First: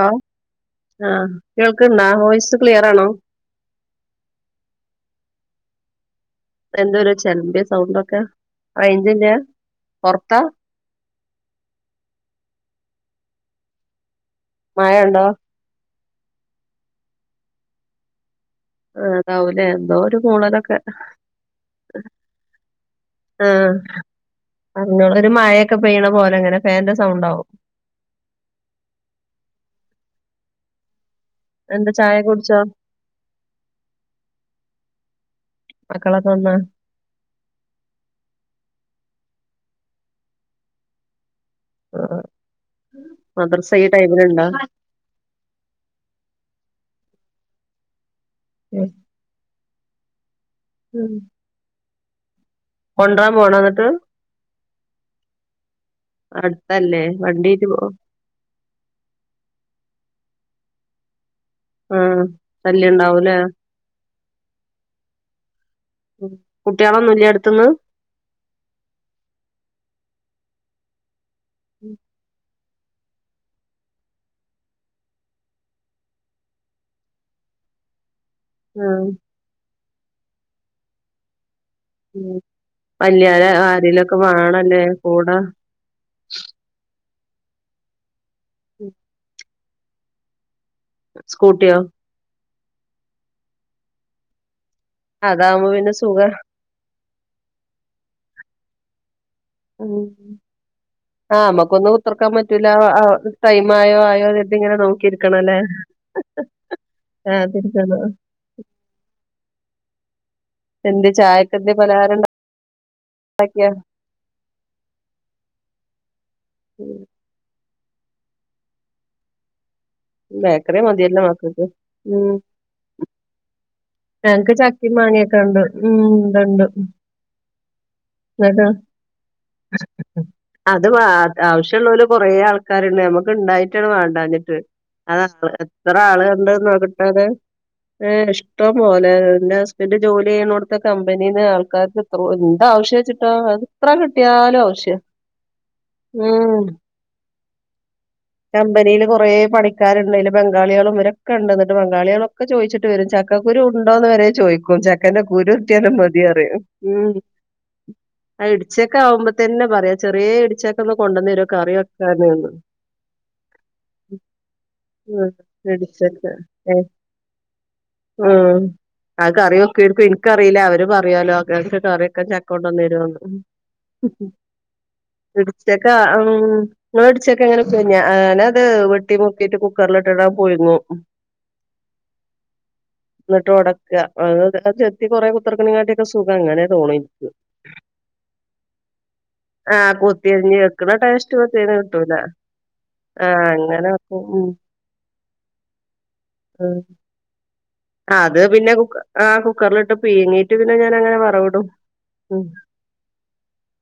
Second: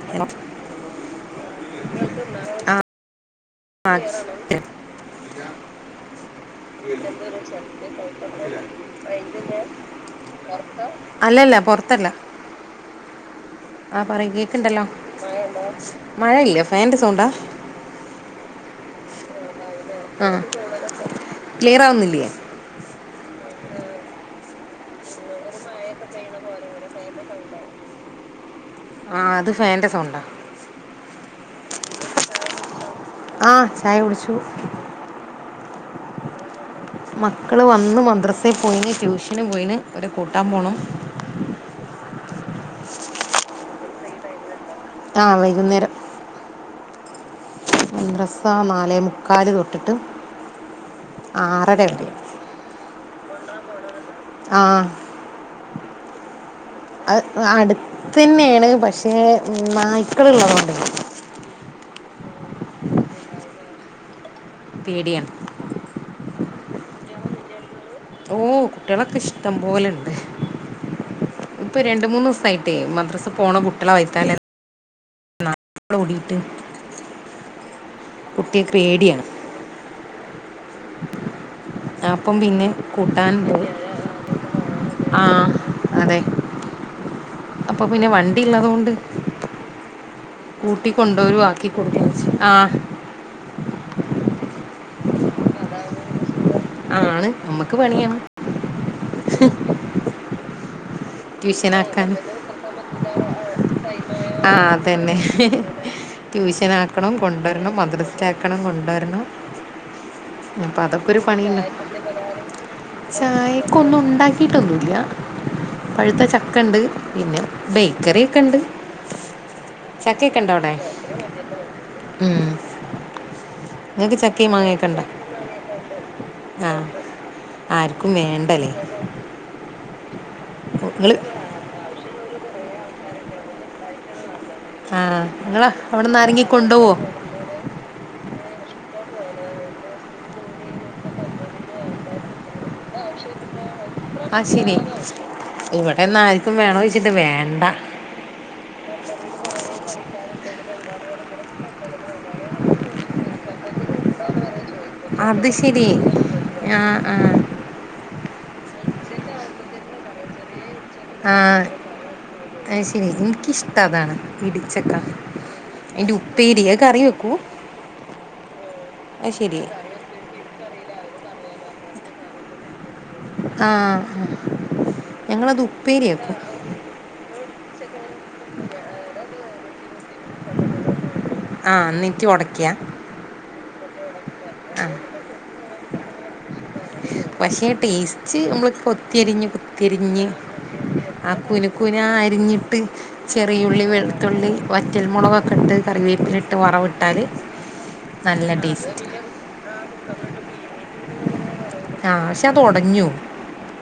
ആഊ hello ആഹ് കേൾക്ക്ണ്ടോ voice clear ആണോ? ആക്സ് [unintelligible] ന്താ എന്തൊരു ചെലമ്പിയ സൗണ്ടൊക്കെ പ്പ ഒരു [unintelligible] റേഞ്ചില്ല റൈൻജ് പൊറത്താ അല്ലല്ല പൊറ്ത്തല്ല ആഹ് പറി കേ ക്ക്ണ്ടല്ലോ മഴണ്ടോ മയണ്ടോ? മഴ ഇല്ല ഫേന്റെ സൌണ്ടാ. ആഹ് അതാവൂലേ എന്തോ ഒരു ആ മൂളലൊക്കെ. ക്ലിയർ ആവുന്നില്ലേ ആഹ് അങ്ങ ഒരു മഴയൊക്കെ പെയ്യ്ണ പോലെങ്ങനെ ഫേന്റെ സൗണ്ടാകും. ആഹ് അത് ഫേന്റെ സൌണ്ട. എന്ത് ചായ കുട്ച്ചോ? ആഹ് ചായ കുട്ച്ചു. മക്കളക്കെ വന്നോ? മക്കള് വന്ന് മദ്രസയിൽ പോയിന് ട്യൂഷന് പോയിന് അവരെ കൂട്ടാൻ പോകണം. ആഹ് മദ്രസ ഈ ടൈമില്ണ്ടോ? ആഹ് വൈകുന്നേരം. മദ്രസാ നാലേ മുക്കാല് തൊട്ടിട്ട്. ഉം. ആറര വരെ. കൊണ്ട്റാം പോണോ ന്നിട്ട് ആഹ്. അടുത്തല്ലേ വണ്ടീട്ട് പോ അടുത്ത തന്നെയാണ് പക്ഷേ നായ്ക്കള ഉള്ളത കൊണ്ട ആഹ് ശല്യ ഉണ്ടാവൂലേ പേഡിയ കുട്ടികളോന്നല്യ അടുത്തന്ന് ഓ കുട്ടികളൊക്കെ ഇഷ്ടം പോലെണ്ട് ഇപ്പൊ രണ്ട മൂന്ന് ദിവസയി തെ മദ്രസ് പോണ കുട്ടള വായിത്തല അടെ ടിയിട്ട് കുട്ടിയക്ക് ആഹ് പേടിയാണ് അപ്പം പിന്നെ കൂട്ടാൻ വല്ല്യോര് പോയി ആരേലൊക്കെ വേണല്ലേ കൂടെ ആഹ് അതെ അപ്പൊ പിന്നെ വണ്ടിള്ളതുകൊണ്ട് സ്കൂട്ടിയോ കൂട്ടിക്കൊണ്ടുവരുവാക്കിടുക്ക ആഹ് അതാവുമ്പോ പിന്നെ സുഖ ആണ് നമ്മക്ക് പണിയാണ് ഉ ആഹ് നമ്മക്കൊന്നും ട്യൂഷനാക്കാൻ ഉത്തിർക്കാൻ പറ്റൂല ടൈം ആയോ ആയോന്തെങ്ങനെ നോക്കിയിരിക്കണ അല്ലേ ട്യൂഷന ആക്കണം കൊണ്ടുവരണം മദർസ് ആക്കണം കൊണ്ടുവരണം അപ്പൊ എന്ത് അതൊക്കെ ഒരു ചായക്ക് പണിയണ് എന്ത് പലഹാരം ഉണ്ടാക്കിയാ ചായക്ക ഒന്നും ഉണ്ടാക്കിട്ടൊന്നുംല്ല പഴുത്ത ചക്കണ്ട് പിന്നെ ബേക്കറി ഒക്കെ ഇണ്ട് ചക്കയ ഒക്കെ ഇണ്ടോ അവിടെ ബേക്കറി മതിയല്ലോ മക്കൾക്ക് ഉം ഉമ് ഞങ്ങക്ക് മാങ്ങയൊക്കെ ചക്കി ഉണ്ടോ മാങ്ങിയൊക്കെ ഉണ്ട് ഉമ് ഇണ്ട് ണ്ട് ആ ആർക്കും വേണ്ടല്ലേ അത് നിങ്ങൾ ആവശ്യുള്ള പോല കൊറ ആൾക്ക കാര്ണ്ട് നമ്മക്ക് ഇണ്ടായിട്ടാണ് വേണ്ടാഞ്ഞിട്ട് ആ അത നിങ്ങൾ എത്ര അവിടെ നിന്ന് ആള് ആരെങ്കിലും കണ്ട് കൊണ്ടുപോവോ നോക്കിട്ടത് ഏഹ് ഇഷ് ഇഷ്ടം പോലെ എന്റെ ഹസ്ബൻഡറ് ജോലി ചെയ്യുന്ന കൊടുത്ത കമ്പനിന്ന് ആൾക്കാർക്ക് എ എന്താവശ്യം വച്ചിട്ടോത് എത്ര ആ കിട്ടിയാലും ശരി ആവശ്യ ഉം ഇത് വേണ്ട കമ്പനിയിൽ കുറേ പണിക്കാരുണ്ടല് ബംഗാളികള ഇരൊക്കെ ഉണ്ട എന്നിട്ട് ബംഗാളികളൊക്കെ ചോദിച്ചിട്ട് ട്ടവരും ചക്കകുരു ഉണ്ടോന്ന് വരെ ചോയ്ിക്കും ചക്കന്റെ അത് കുരു ശരി കിട്ടിയാലും മതി അറിയ ആ ഉമ് ആ ആ ഇടിച്ചക്കെ ആവുമ്പ തന്നെ പറയാ ചെറിയ ഇടിച്ചക്ക ഒന്ന് കൊണ്ടുവന്നരരുോ കറിയ വക്ക ഒന്ന് ആ ശരി എനിക്കിഷ്ടം അതാണ് ഇടിച്ചക്ക ഉം അതിൻ്റെ ഉപ്പേരിയ അത് കറി വെക്കു ഉമ് അ ശരി കറിവെക്കരുക് ഇന്ക് കറില്ല അവര് പറയാലോ അ കറിയൊക്കെ ചെക്കൊണ്ടന്നരുന്ന് ആ ആ. ഞങ്ങളത് ഇഡ്ച്ചക്ക ഉപ്പേരി വെക്കും ഉം മേടിച്ചൊക്കെ എങ്ങനെ പോഞ്ഞ ന അത് വെട്ടി മുക്കിട്ട് കുക്കറിലിട്ടണ്ട് പുയിഗും ആഹ് നീട്ടി ഉടക്കിയ എന്നിട്ട് ഓടക്കാ അത് ചെത്തി കുറെ കുത്തിർക്കണങ്ങാട്ടിയൊക്കെ സുഖം അങ്ങനെ തോണി പക്ഷേ ടേസ്റ്റ് നമ്മൾ കൊത്തിരിഞ്ഞ് ആഹ് കൊത്തിരിഞ്ഞ് കുത്തിരിഞ്ഞ് വെക്ക്ണ ടേസ്റ്റ് ആഹ് കുന മറ്റേന് കുന കിട്ടൂല അരിഞ്ഞി ട്ട് ആഹ് ചെറിയുള്ളി അങ്ങനെ വെക്കും ഉം വെളുത്തുള്ളി വറ്റൽമുളകൊക്കെ ഇട്ട് കറിവേപ്പിലിട്ട് വറവ ഇട്ടാല് ആഹ് അത് പിന്നെ കുക്കറിലിട്ട് പീങ്ങീട്ട് പിന്നെ ഞാൻ അങ്ങനെ പറവിടും ആഹ് പക്ഷെ അതൊടഞ്ഞോഉം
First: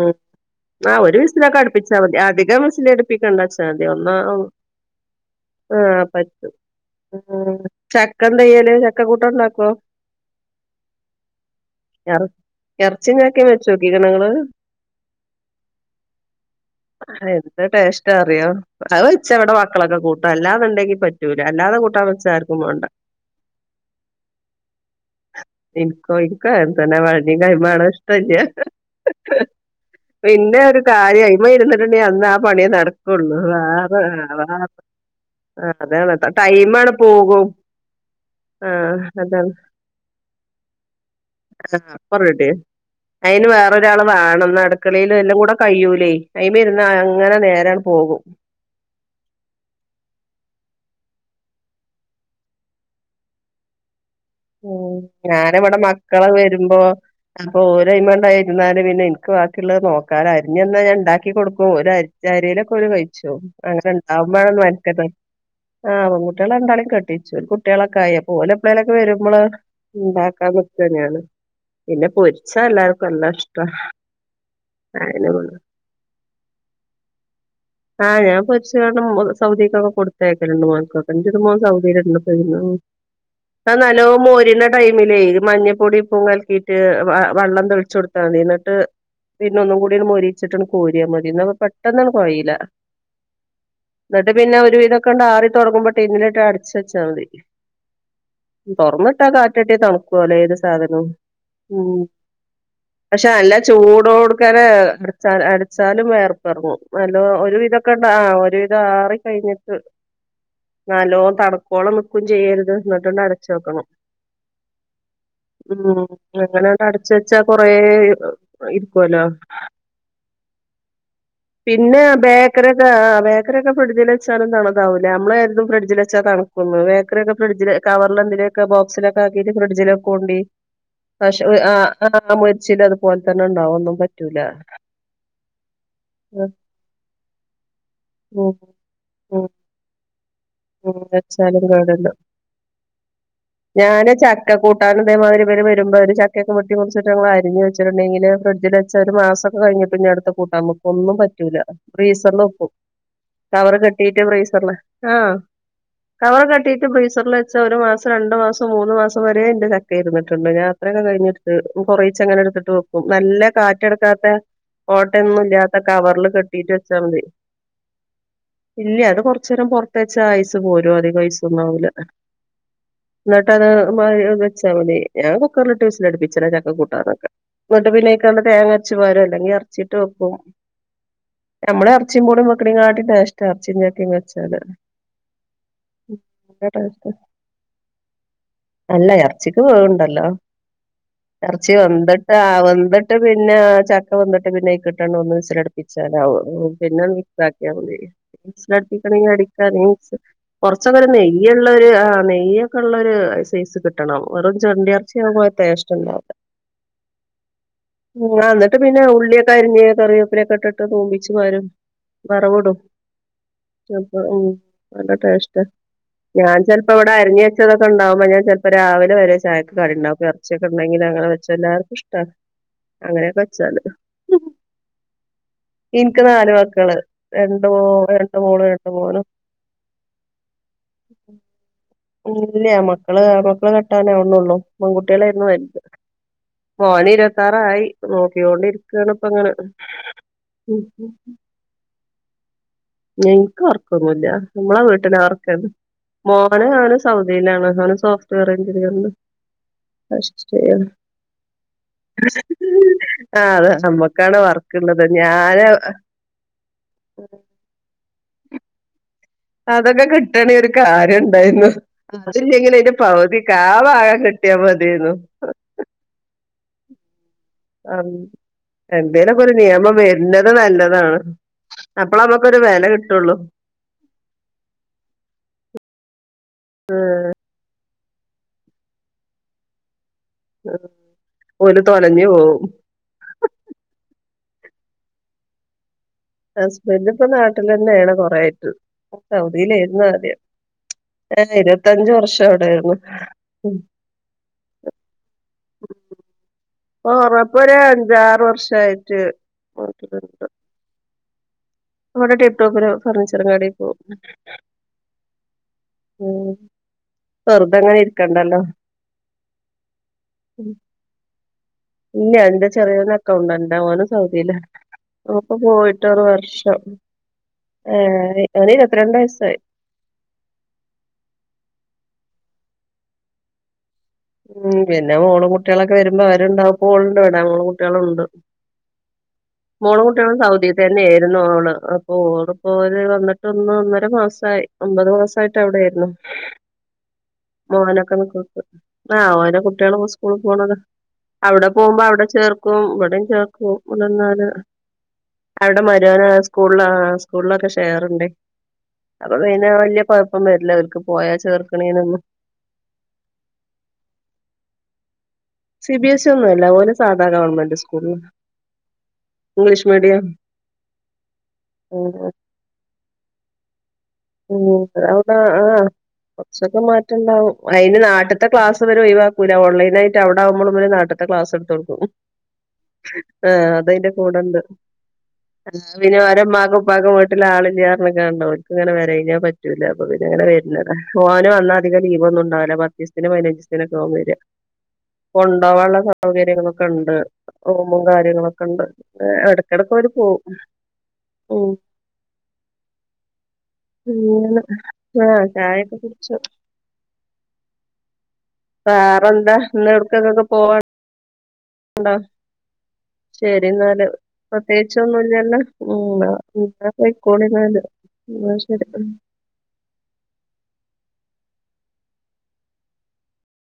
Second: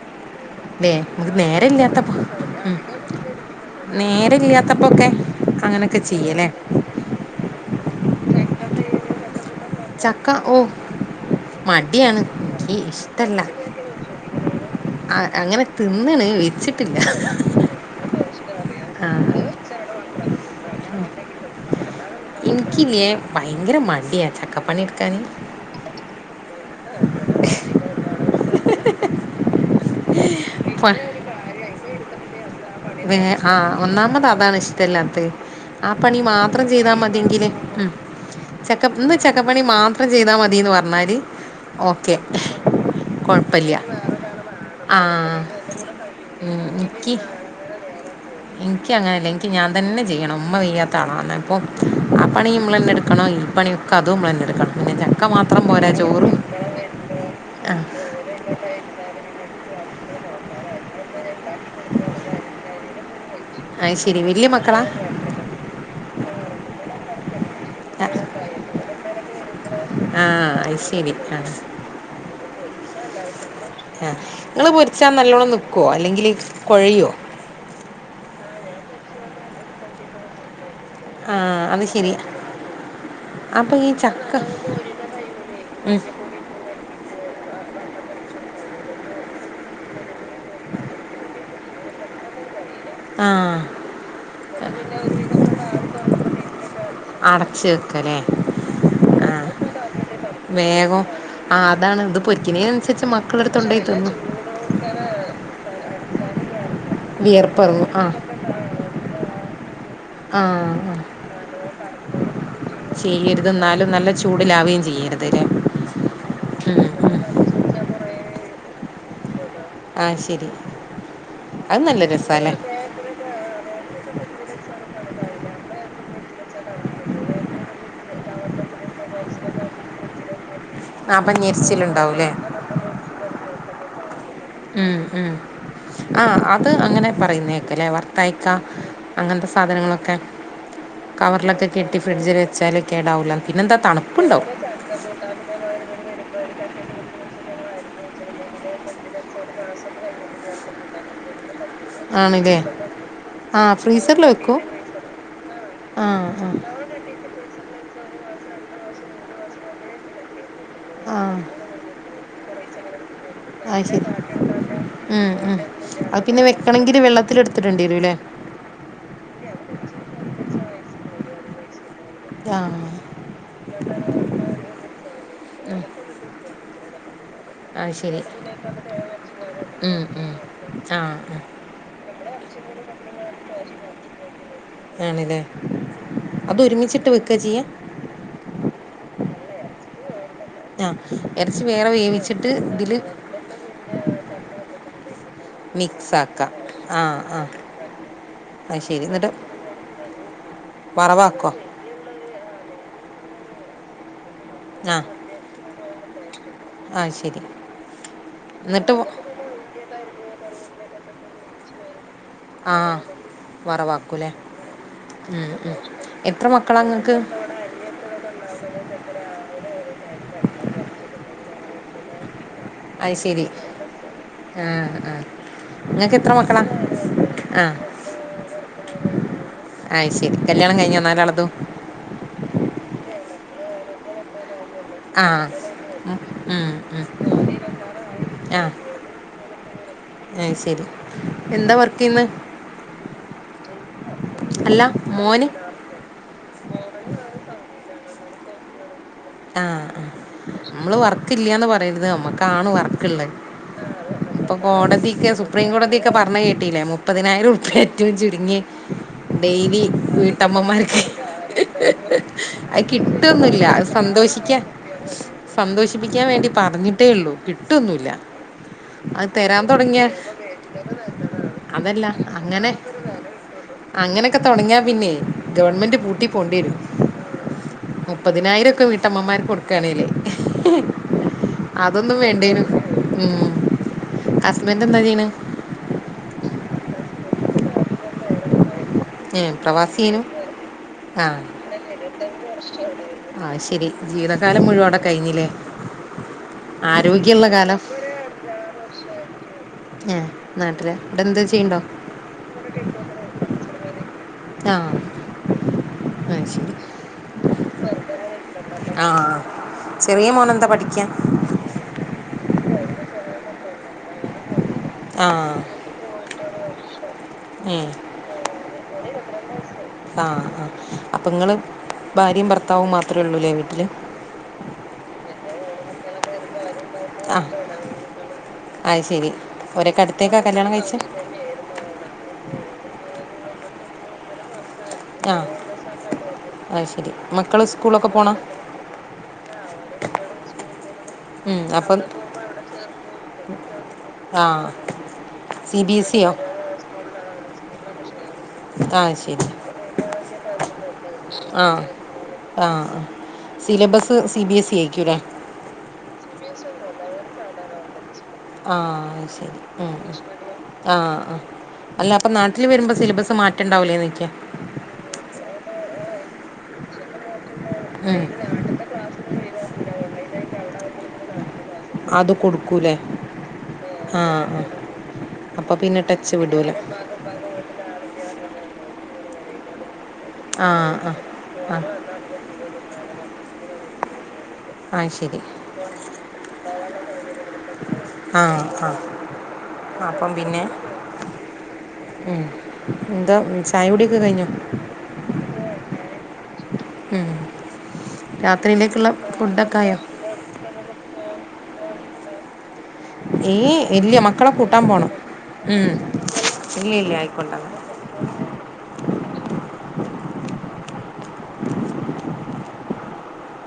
ഉം ല്ലെ ആഹ് ഒരു വിസിലൊക്കെ നേര അടുപ്പിച്ചാ ഇല്ലാത്തപ്പോ മതി അധികം ഉമ് വിസിലടുപ്പിക്കണ്ടാച്ചാ മതി ഒന്നാ നേര ഇല്ലാത്തപ്പോക്കെ അങ്ങനെയൊക്കെ ആഹ് ചെയ്യല്ലേ പറ്റും ചക്ക എന്ത ചെയ്യല് ചക്ക കൂട്ട ഉണ്ടാക്കോ ചക്ക ഓ മടിയാണ് എർ എനിക്ക് എറച്ചിം ഇഷ്ടല്ല ചക്കിം വെച്ചോക്കിക്ക്ണോ ഇങ്ങള് ആഹ് അങ്ങനെ തിന്നണ് വെച്ചിട്ടില്ല ത് ടേസ്റ്റ് അറിയോ അത് ആ വെച്ചവിടെ മക്കളൊക്കെ കൂട്ടും അല്ലാെന്ന്ണ്ടെങ്കി പറ്റൂല അല്ലാതെ കൂട്ടാൻ വെ ഇനിക്ക്ലേ ഭയങ്കര മടിയാണ് ചക്ക പണിയേടുക്കാന് ഇനിക്കോ ഇനിക്കോ അങ്ങനതന്നെ വൾഞ്ഞി കൈമാണ് ഇഷ്ടല്ല പിന്നെ ഒരു കാര്യ അയമെ ഇരുന്നിട്ടുണ്ട അന്ന ആ പണിയേ വേ നടക്കുള്ളൂ ആഹ് വേറെ ഒന്നാമത് വേറെ അതാണ് ഇഷ്ടല്ലാത്തത് ആഹ് ആ അതാണ് പണി മാത്രം ടൈം മാട് പ്പോകും ചക്കപ്പ് ഇന്ന് ചക്കപ്പണി മാത്രം ചെയ്താൽ മതിന്ന് പറഞ്ഞാല് ഓക്കേ അയിന് വേറൊരാൾ വേണം അടുക്കളയിലു ആഹ് എല്ലാം കൂടെ കഴുലേ അയിമ ഇരുന്ന് അങ്ങനെ നേരംപോകും ഇൻക്ക് അങ്ങനെല്ല ഇൻക്ക് ഞാൻ തന്നെ ചെയ്യണം ഉമ്മ വെയ്യാത്ത ആളാ ഇപ്പൊ ആ പണി നമ്മള തന്നെ എടുക്കണോ ഈ പണി അതും നമ്മള ഞാന് ഇവിടെ മക്കള് വരുമ്പോ അപ്പൊ ആഹ് ഓലയിമണ്ടായിരുന്നാലും പിന്നെ എനിക്ക് ബാക്കിയുള്ള നോക്കാലോ അരിഞ്ഞാ ഞാ ഉണ്ടാക്കി കൊടുക്കും അറിയലോക്കഴിച്ചു അത് ശരി അങ്ങനെണ്ടാവുമ്പേ വല്യ മക്കളാ മനക്കടാ ആ പെൺകുട്ടിയളെ രണ്ടാള കെട്ടിച്ചു ഒരു കുട്ടികളൊക്കെ ആയി ഓല് എപേളലൊക്കെ വരും നമ്മള് ഉണ്ടാക്കാൻ ആഹ് അത് നിക്കാ ഞാൻ ശരി ആഹ് പിന്നെ പൊരിച്ചാ എല്ലാർക്കും എല്ലാം ഇഷ്ട്ടം ആ നിങ്ങൾ പൊരിച്ചാ നല്ലോണ്ണം നിൽക്കുവോ അല്ലെങ്കിൽ കുഴയിയോ ആഹ് ഞാ പൊരിച്ചാൽ സൗദിക്കക്കെ കൊടുത്തേയാക്കലുണ്ട് മോൻകോക്കെ എൻ്റെ ഒരു മോന് ആഹ് അത് സൗതീൽ ശരി [unintelligible] പോയിരുന്നു ആ അപ്പൊ ഈ നല്ലോ ചക്ക മോരിന്ന ടൈമിലേ മഞ്ഞപ്പൊടി ഉം ഉപ്പും കൽക്കിട്ട് വെള്ളം തെളിച്ചു കൊടുത്താ മതി എന്നിട്ട് പിന്നെ ഒന്നുകൂടി മുരിച്ചിട്ടണ് കോരിയാ മതി പെട്ടെന്നണ് കുഴയില്ല ആഹ് എന്നിട്ട് പിന്നെ ഒരുവിതക്കണ്ട് ആറി തുടങ്ങുമ്പോ ട്ടിന്നിലിട്ട് അട അടച് വെക്കല്ലേ തുറന്ന്ട്ടാ കാറ്റട്ടിയ തണുക്കുവല്ലോ ഏത് വേഗം സാധനവും ആഹ് ഉം അതാണ് ഇത് പൊരിക്കുന്നതിനനുസരിച്ച് പക്ഷെ നല്ല മക്കളെടുത്തുണ്ടോയി തിന്നും ചൂടോടുക്കാന അടാ അടിച്ചാലും വേർപ്പറങ്ങും നല്ല വിയർപ്പെറങ്ങും ആഹ് ആ ഒരുവിധം ആറി കഴിഞ്ഞിട്ട് ആഹ് ആഹ് നല്ലോ തണക്കോള നിക്കും ചെയ്യരുത് എന്നിട്ടണ്ട് ചെയ്യരുത് അടച്ച് വെക്കണം എന്നാലും നല്ല ചൂടിലാവുകയും ചെയ്യരുത് ലെ ഉം അങ്ങനെ അടച്ച വെച്ചാ കൊറേ ഇരിക്കുവല്ലോ ആഹ് ശരി അത് നല്ല രസാല ഇത ആ ബേക്കറിക്കെ ഫീഡ്ജിൽ വച്ചാലു തണുപാവില്ല നമ്മള് കരുതും ഫ്രിഡ്ജിൽ വെച്ചാ തണുകുന്ന് ബേക്കറിക്കെ ഫ്രഡ്ജില് കവർ എന്തീലൊക്കെ ബോസിലൊക്കെക്കിട്ട് ഫീഡ്ജിലക്കോണ്ടി അപ്പം പക്ഷെ ഞെരിച്ചിലുണ്ടാവൂല്ലേ ആ മുറ്ച്ചില് അതുപോലെ തന്നെ ഉണ്ടാവും ഒന്നും പറ്റൂല ഉം ഉം ആ അത് അങ്ങനെ പറയുന്നേക്കല്ലേ അവർ തൈക്ക ഉം അങ്ങനത്തെ സാധനങ്ങളൊക്കെ വച്ചാലും കവറിലൊക്കെ കെട്ടി കേടുന്നു ഫ്രിഡ്ജിൽ വെച്ചാല് കേടാവൂല പിന്നെന്താ ഞാന തണുപ്പുണ്ടാവും ചക്കക്കൂ ഞാന് ഇതേ മാതിരി ഇവർവരുമ്പ ഒരു ചക്കെ മുട്ടിറിച്ചിട്ട് ഞമ്മള് അരിഞ്ഞ് വെച്ചിട്ടുണ്ടങ്കിൽ ഫ്രിഡ്ജില് വെച്ച ഒരു മാസൊക്കെ കഴി പിന്നെടുത്ത തു കുട്ടൻവേക്കും ഒന്നുംപറ്റൂല ആണ്ല്ലേ ബ്രീസറില്ലേക്കും കവർ ആഹ് കെട്ടിട്ട് ഫ്രീസറിൽ വെക്കും ബ്രീസറില് ആഹ് ആഹ് കവർ കട്ടിട്ട് ബ്രീസറിൽ വെച്ചാ ഒരു മാസം രണ്ടു മാസം മൂന്ന് മാസം വരേ എന്റെ ചക്കയിരിന്നിട്ട്ണ്ട് ഞാ അത്രയൊക്കെ ആഹ് കഴിഞ്ഞിട്ട് കുറച്ചങ്ങനെ എടുത്തിട്ട് വെക്കും നല്ല ആഹ് അത് ശരി കാറ്റെടുക്കാത്ത ഉം ഓട്ടെന്നും ഉം ഇല്ലാത്ത അത് കവറില് പിന്നെ കെട്ടിട്ട് വെച്ചാ വെക്കണമെങ്കിൽ മതി വെള്ളത്തിലെടുത്തിടേണ്ടി വരുംല്ലേ ഇല്ല അത് കൊറച്ച നേരം പൊറത്തച്ചാ അയ്സ് പോരും അധികം ഐസ് ഒന്നും ആവൂല ആഹ് എന്നിട്ട അത് മാ വെച്ചാൽ മതി ഞാൻ കുക്കറിലിട്ട വിസിൽ അടുപ്പിച്ചലാ ചക്ക കൂട്ടാനൊക്കെ എന്നിട്ട് അത് ശരി പിന്നേക്കാണ്ട് തേങ്ങച്ചുപാരും അല്ലെങ്കി എറച്ചിട്ട് ഉം ഉം വെക്കും ആഹ് ആഹ് നമ്മള് എറച്ചി പൂളീം വെക്കണേ കാട്ടി ടേഷ്ട എറച്ചി ചക്കി വെച്ചാല് ആണിലേ ചെയ്യാ അല്ല ഇർച്ചിക്ക് വേവുണ്ടല്ലോ ആഹ് ഇറച്ചി എറച്ചി വേറെ വെന്തിട്ട് വേവിച്ചിട്ട് ആഹ് ഇതില് വെന്ത്‌ട്ട് പിന്നെ ചക്ക വന്ത്‌ട്ട് പിന്നെ അയ്കിട്ടണ്ടോന്ന് ലപ്പിച്ച മിക്സ് ലാവോ ആക്കാം അത് പിന്നെ ആഹ് ആഹ് മിക്സാക്കിയാ മതി വിസി അത് ശരി ലടിപ്പിക്കണമെങ്കി എന്നിട്ട് അടിക്കാ അല്ലെങ്കി മിക് കുറച്ചൊക്കെ വറവാക്കോ നെയ്യള്ള ഒരു നെയ്യ ഒക്കെ ഉള്ള ഒരു സൈസ് കിട്ടണം വെറ ചെണ്ടി ആഹ് ഇറച്ചിയകുമ്പോലെ ടേസ്റ്റ് ഉണ്ടാവില്ല ആഹ് ശരി ആ അ ന്നിട്ട് എന്നിട്ട് പിന്നെ ഉള്ളിയൊക്കെ അരിഞ്ഞ കറി ഉള്ളിയെക്കെ ട്ടിട്ട് തൂമിച്ച്പാരും വറവിടും ആഹ് അപ്പൊ വറവാക്കൂല്ലേ ഉം നല്ല ഉം ടേഷ്ട ഉം എത്ര ഞാൻ മക്കളാ ചെലപ്പോ ഇവിടെ നിങ്ങൾക്ക് അരിഞ്ഞേ ചച്ചതൊക്കെണ്ടകുമോ ഞാ ചെലപ്പോ രാവിലെ വരെ ചായക്കെ കടി ഉണ്ടാവും ഇറച്ചിയൊക്കെണ്ടെങ്കി അങ്ങനെ എല്ലർക്കും അയ്ശരി ആഹ് ആഹ് നിങ്ങൾക്ക് ഇനിക്ക് എത്ര മക്കളാ നാലുമക്കള് ആ രണ്ട് മോളും രണ്ട് മോനും അയ് ശരി കല്യാണം കഴിഞ്ഞോ നാലാളതും ഇല്ല മക്കള് മക്കള് കെട്ടാനേവുന്നുള്ളൂ ആ പെൺകുട്ടികളായിരുന്നു വൽത് ഉം ഉം മോന് ഇരുപത്താറായി നോക്കികോണ്ടിരിക്ക കേണപ്പ അങ്ങനെ ഏ അയ്ശരി എന്താ വർക്ക് ചെയ്യിന്നെ ൻക് വർക്കൊന്നുല്ല നമ്മളെ അല്ല വീട്ടിലെ മോന് വർക്കന്നേ മോന് അവന് സൗദിയിലാണ് അവന് സോഫ്റ്റ്വെയർ എഞ്ചിനീയർനാ ആഹ് മ്മള് വർക്കില്ല്യാന്ന് പറയരുത് നമ്മക്കാണ് വർക്കള്ളത് ആ അതെ നമ്മക്കാണ് ഇപ്പൊ വർക്കുള്ളത് കോടതിക്കെ ഞാന് സുപ്രീം കോടതിക്കെ പറഞ്ഞ കേ ട്ടില്ലേ മുപ്പതിനായിരം ഉരുപ്യഏറ്റവും ചുരുങ്ങി ഡെയിലി അതൊക്കെ കിട്ടണ ഒരു വീട്ടമ്മമാർക്ക് കാര്യം ഉണ്ടായിരുന്നു അതില്ലെങ്കിൽ അത് അതിന്റെ പകുതിക്ക് കിട്ടൊന്നുല്ല ആ ഭാഗം കിട്ടിയാ സന്തോഷിക്കാൻ മതിയായിരുന്നു സന്തോഷിപ്പിക്കാൻ വേണ്ടി പറഞ്ഞിട്ടേള്ളൂ കിട്ടുവൊന്നുല്ല എന്തേലുക്കൊരു നിയമം വരുന്നത് നല്ലതാണ് അതല്ല അപ്പളാനമ്മക്കൊരു അങ്ങനെ വില കിട്ടുള്ളൂ അങ്ങനെയൊക്കെ തുടങ്ങിയാ പിന്നെ ഗവൺമെന്റ് പൂട്ടി പോണ്ടി വരും മുപ്പതിനായിരക്കെ വീട്ടമ്മമാർക്ക് കൊടുക്കയാണെങ്കിലേ ഓല് അതൊന്നും തൊലഞ്ഞു പോകും വേണ്ടേനു ഉം ഹസ്ബന്റ് ന്താ ചെയ്യ്ണ് ഹസ്ബന്റ് ഇപ്പ നാട്ടിൽ തന്നെ ആണ് കൊറേ ആയിട്ടു സൗതിലെർന്നു ആദ്യം ആഹ് ഏ ഇരുപത്തഞ്ച് വർഷം അവിടെയായിരുന്നു ആഹ് ശരി ജീവിതകാലം മുഴുവടെ കഴിഞ്ഞിലെ ഒറപ്പൊ രു അഞ്ചാറ് വർഷയിട്ട് ഏ നാട്ടില ഇവിടെ എന്താ ചെയ്യ്ണ്ടോ ഇവിടെ ടെൺ ടോപ്പില് ഫർണിച്ചർ കടീ പോകും ആഹ് അയ്ശരി വെറുതങ്ങനെരിക്കണ്ടല്ലോ ആഹ് ചെറിയ മോനെന്താ പഠിക്കാ ഇല്ല എന്റെ ചെറിയൊനക്കൗണ്ടന്റാ ഓന് സൗദ്യല ആ ഓന്പ്പ പോയി മറ്റോറ് വർഷം ഏ ഓന് ഇരുപത്തിരണ്ട് വയസ്സായി ആഹ് ആ അപ്പൊങ്ങള് ഭാര്യ ഭർത്താവും മാത്രള്ളൂല്ലേ വീട്ടില് ഉം പിന്നെ മോളും കുട്ടിളൊക്കെ വരുമ്പോ അവരുണ്ടാവും ഇപ്പൊ ഓള്ണ്ട് ഇവടെ മോളും കുട്ടികളുംണ്ട് അയ്ശരി മോളും കുട്ട്യാളും സൗദീ തന്നേര് ന്നോള് അപ്പൊ ഓള് പോര് വന്ന്ട്ട് ഒന്നര മാസമായി. ഒമ്പത് ആ മാസായ്ട്ട് അവിടയാര്ന്ന്, അത് ശരി മക്കൾ സ്കൂളൊക്കെ പോണോ മോനൊക്കെനിക്ണോട്ത്. ആഹ് ഓരെ കുട്ട്യാള് സ്കൂള് പോണത. ഉം, അവ്ടെ അപ്പം പോകുമ്പോ അവടെ ചേർക്കും ഇവടേം ചേർക്കും ഇവിടെന്നാല്. ആ സി അവ്ടെ ബി എസ് മരോനാ സിയോ സ്കൂൾല് സ്കൂളൾലൊക്കെ ഷെയറ്ണ്ടേ. ആ അപ്പൊ ശരി പിന്നെ വല്യ കൊഴ്പ്പം വരൂലോർക്ക് പോയാ ചേർക്ക്ണീനൊന്നും. ആഹ്, syllabus C B S E ആയ്ക്കൂ ലേ. സി ബി എസ് ഇ ഒന്നൊല്ല ഓല് സാധാ ഗവൺമെന്റ് സ്കൂൾലാ. ആഹാ ശെരി ഉം ആഹ് ആഹ് അല്ലപ്പൊ നാട്ട് ട്ടില് വരുമ്പൊ സിലബസ് മാറ്റണ്ടാവൂലേനോയ്ക. ഉം അവ്ടെ ആഹ് കൊർച്ചൊക്കെ മാറ്റണ്ടാവും അയ്ന് ഉം, നാട്ട്ത്തെ ക്ലാസ്. ഇവര് ഒഴിവാക്കൂല ഓൺലൈനായ്ട്ട് അവിടാ കുമ്പളും ഇവര് നാട്ട്ത്തെ ക്ലസ്ട് ത്തോട്ക്കും, അത് കൊടുക്കൂലേ ആഹ് അതയ്ന്റെ ആ ആ കൂടെണ്ട്. അപ്പം ആഹ് പിന്നെ ടച്ച് വിടൂല ഓരെമ്മാകുംഉപ്പാകും വീട്ടില്ആളില്ലാനർഞ്കാണ്ട് ഓര്ക്ങ്ങനെ വരായ്ഞ്ഞാപറ്റ് റ്റൂല്ല ആ അപ്പപിന്നെങനെവര്ന്നത്, ആ ഓന് ആ വന്നാധികം ലീവൊന്നുംണ്ടാവില്ല പത്തീസ്ത്തിന് പതിനഞ്ചീസ്തിനൊക്കാവും വെര. ആയ്ശെരി. ണ്ടാവാന്ള്ള സൗകര്യങ്ങളൊക്കെ ഇണ്ട്. റൂമും ആ കാര്യങ്ങളൊക്കെണ്ട്, ആ എടക്കിടക്ക് ഓര് അപ്പം പോകും. പിന്നെ ഉം ഉം എന്താ വി അങ്ങനെ ആഹ് ചായൊക്കെ കുടിച്ച്. ഉം. രാത്രിയിലേക്കുള്ള വേറെന്താ ഫുഡൊക്കെ ഇന്ന് ആയോ എവ്ട്ക്കൊക്കെ പോവാ ണ്ടൊ ഏ ശെരിന്നാല്, ഇല്ല മക്കളെ കൂട്ടാൻ പോണം പ്രത്യേകിച്ചൊന്നുംല്ലല്ലോ ഉം ന്നാ ഇല്ല ഇല്ല ആയിക്കോട്ടെ എന്നാൽ. പൊയ്ക്കോളിന്നാല്. ന്നാ ശെരി ഉം.